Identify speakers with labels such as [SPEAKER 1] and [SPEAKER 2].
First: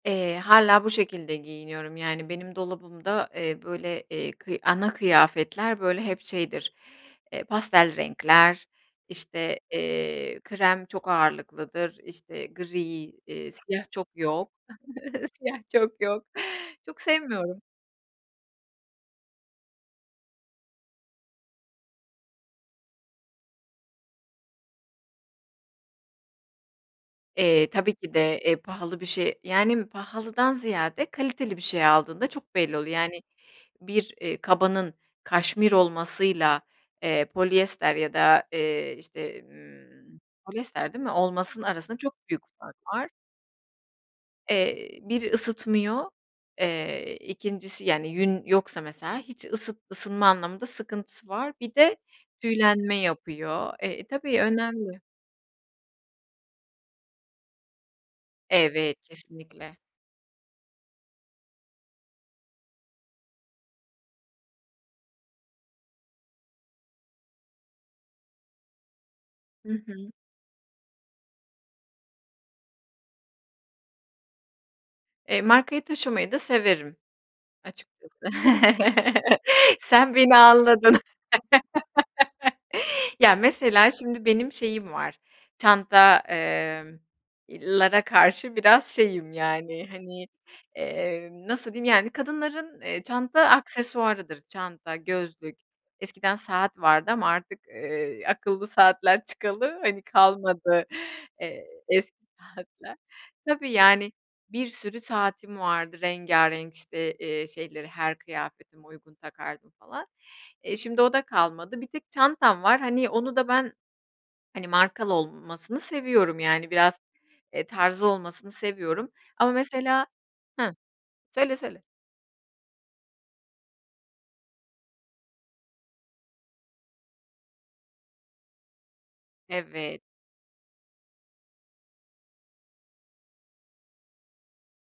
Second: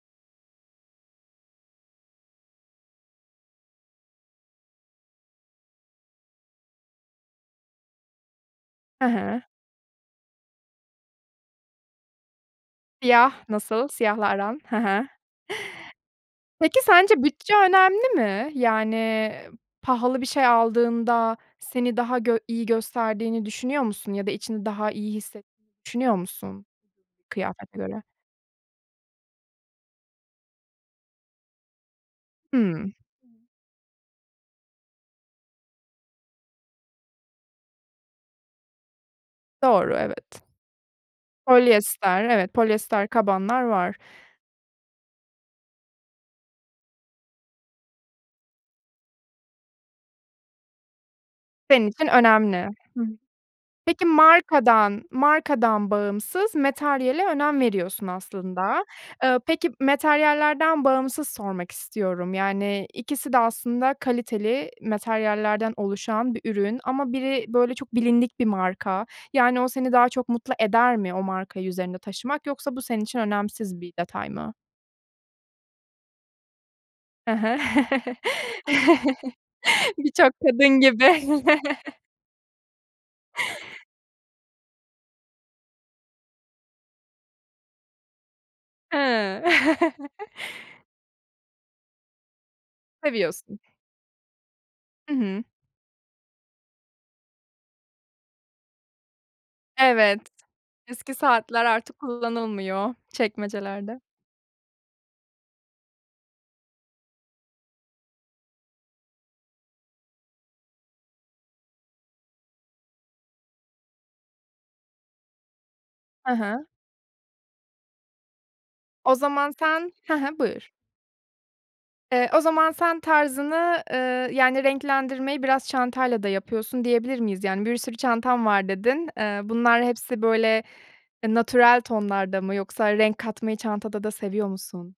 [SPEAKER 1] Eee, hâlâ bu şekilde giyiniyorum, yani, benim dolabımda, eee, böyle, eee, kıy ana kıyafetler böyle hep şeydir, eee, pastel renkler,
[SPEAKER 2] He he.
[SPEAKER 1] işte, eee, krem çok ağırlıklıdır, işte gri,
[SPEAKER 2] Siyah,
[SPEAKER 1] iii, siyah
[SPEAKER 2] nasıl
[SPEAKER 1] çok
[SPEAKER 2] siyahla
[SPEAKER 1] yok
[SPEAKER 2] aran? He he.
[SPEAKER 1] siyah çok yok,
[SPEAKER 2] Peki,
[SPEAKER 1] çok
[SPEAKER 2] sence bütçe
[SPEAKER 1] sevmiyorum.
[SPEAKER 2] önemli mi? Yani, pahalı bir şey aldığında seni daha gö iyi gösterdiğini düşünüyor musun ya da içini daha iyi hisse düşünüyor musun
[SPEAKER 1] Eee,
[SPEAKER 2] kıyafete
[SPEAKER 1] tabii
[SPEAKER 2] göre?
[SPEAKER 1] ki de, eee, pahalı bir şey yani, pahalıdan ziyade kaliteli bir şey aldığında çok belli oluyor.
[SPEAKER 2] Hımm.
[SPEAKER 1] Yani, bir, eee, kabanın kaşmir olmasıyla, eee, polyester ya da, eee, işte,
[SPEAKER 2] Doğru,
[SPEAKER 1] ımm,
[SPEAKER 2] evet.
[SPEAKER 1] polyester değil mi, olmasının arasında çok
[SPEAKER 2] Polyester,
[SPEAKER 1] büyük
[SPEAKER 2] evet
[SPEAKER 1] fark
[SPEAKER 2] polyester
[SPEAKER 1] var.
[SPEAKER 2] kabanlar var.
[SPEAKER 1] Eee, 1 ısıtmıyor, eee, 2'ncisi, yani, yün yoksa, mesela, hiç ısıt ısınma anlamında sıkıntısı var. Bir
[SPEAKER 2] Senin
[SPEAKER 1] de
[SPEAKER 2] için önemli.
[SPEAKER 1] tüylenme
[SPEAKER 2] Hımm.
[SPEAKER 1] yapıyor.
[SPEAKER 2] Peki,
[SPEAKER 1] Eee, tabii, önemli.
[SPEAKER 2] markadan markadan bağımsız materyale önem veriyorsun aslında.
[SPEAKER 1] Evet,
[SPEAKER 2] Iıı, peki
[SPEAKER 1] kesinlikle.
[SPEAKER 2] materyallerden bağımsız sormak istiyorum, yani ikisi de aslında kaliteli materyallerden oluşan bir ürün ama biri, böyle, çok bilindik bir marka, yani o
[SPEAKER 1] Hı
[SPEAKER 2] seni daha
[SPEAKER 1] hı.
[SPEAKER 2] çok mutlu eder mi o markayı üzerinde taşımak? Yoksa bu senin için önemsiz bir detay mı?
[SPEAKER 1] Eee, markayı taşımayı da severim,
[SPEAKER 2] He he.
[SPEAKER 1] açıkçası. Sen
[SPEAKER 2] Birçok
[SPEAKER 1] beni
[SPEAKER 2] kadın
[SPEAKER 1] anladın.
[SPEAKER 2] gibi.
[SPEAKER 1] Ya mesela, şimdi benim şeyim var, çanta emm, iii, lara karşı biraz şeyim
[SPEAKER 2] Hıı.
[SPEAKER 1] yani, hani, emm, nasıl diyeyim, yani, kadınların, eee, çanta
[SPEAKER 2] Seviyorsun.
[SPEAKER 1] aksesuarıdır, çanta,
[SPEAKER 2] Hı hı.
[SPEAKER 1] gözlük, eskiden saat vardı ama artık, eee, akıllı saatler çıkalı, hani,
[SPEAKER 2] Evet.
[SPEAKER 1] kalmadı,
[SPEAKER 2] Eski saatler
[SPEAKER 1] eee,
[SPEAKER 2] artık
[SPEAKER 1] eski
[SPEAKER 2] kullanılmıyor
[SPEAKER 1] saatler. Tabii,
[SPEAKER 2] çekmecelerde.
[SPEAKER 1] yani, bir sürü saatim vardı rengarenk, işte, eee, şeyleri her kıyafetime uygun takardım falan, eee, şimdi o da kalmadı bir tek çantam var, hani, onu da ben, hani, markalı olmasını
[SPEAKER 2] Ha
[SPEAKER 1] seviyorum
[SPEAKER 2] ha.
[SPEAKER 1] yani, biraz, eee, tarzı olmasını seviyorum
[SPEAKER 2] O
[SPEAKER 1] ama
[SPEAKER 2] zaman sen
[SPEAKER 1] mesela
[SPEAKER 2] hı hı, buyur.
[SPEAKER 1] hıh, söyle, söyle.
[SPEAKER 2] Eee, o zaman sen tarzını, eee, yani, renklendirmeyi biraz çantayla da yapıyorsun, diyebilir miyiz? Yani, bir sürü bir çantam var dedin. Eee, bunlar
[SPEAKER 1] Evet.
[SPEAKER 2] hepsi böyle, ııı, natural tonlarda mı yoksa renk katmayı çantada da seviyor musun?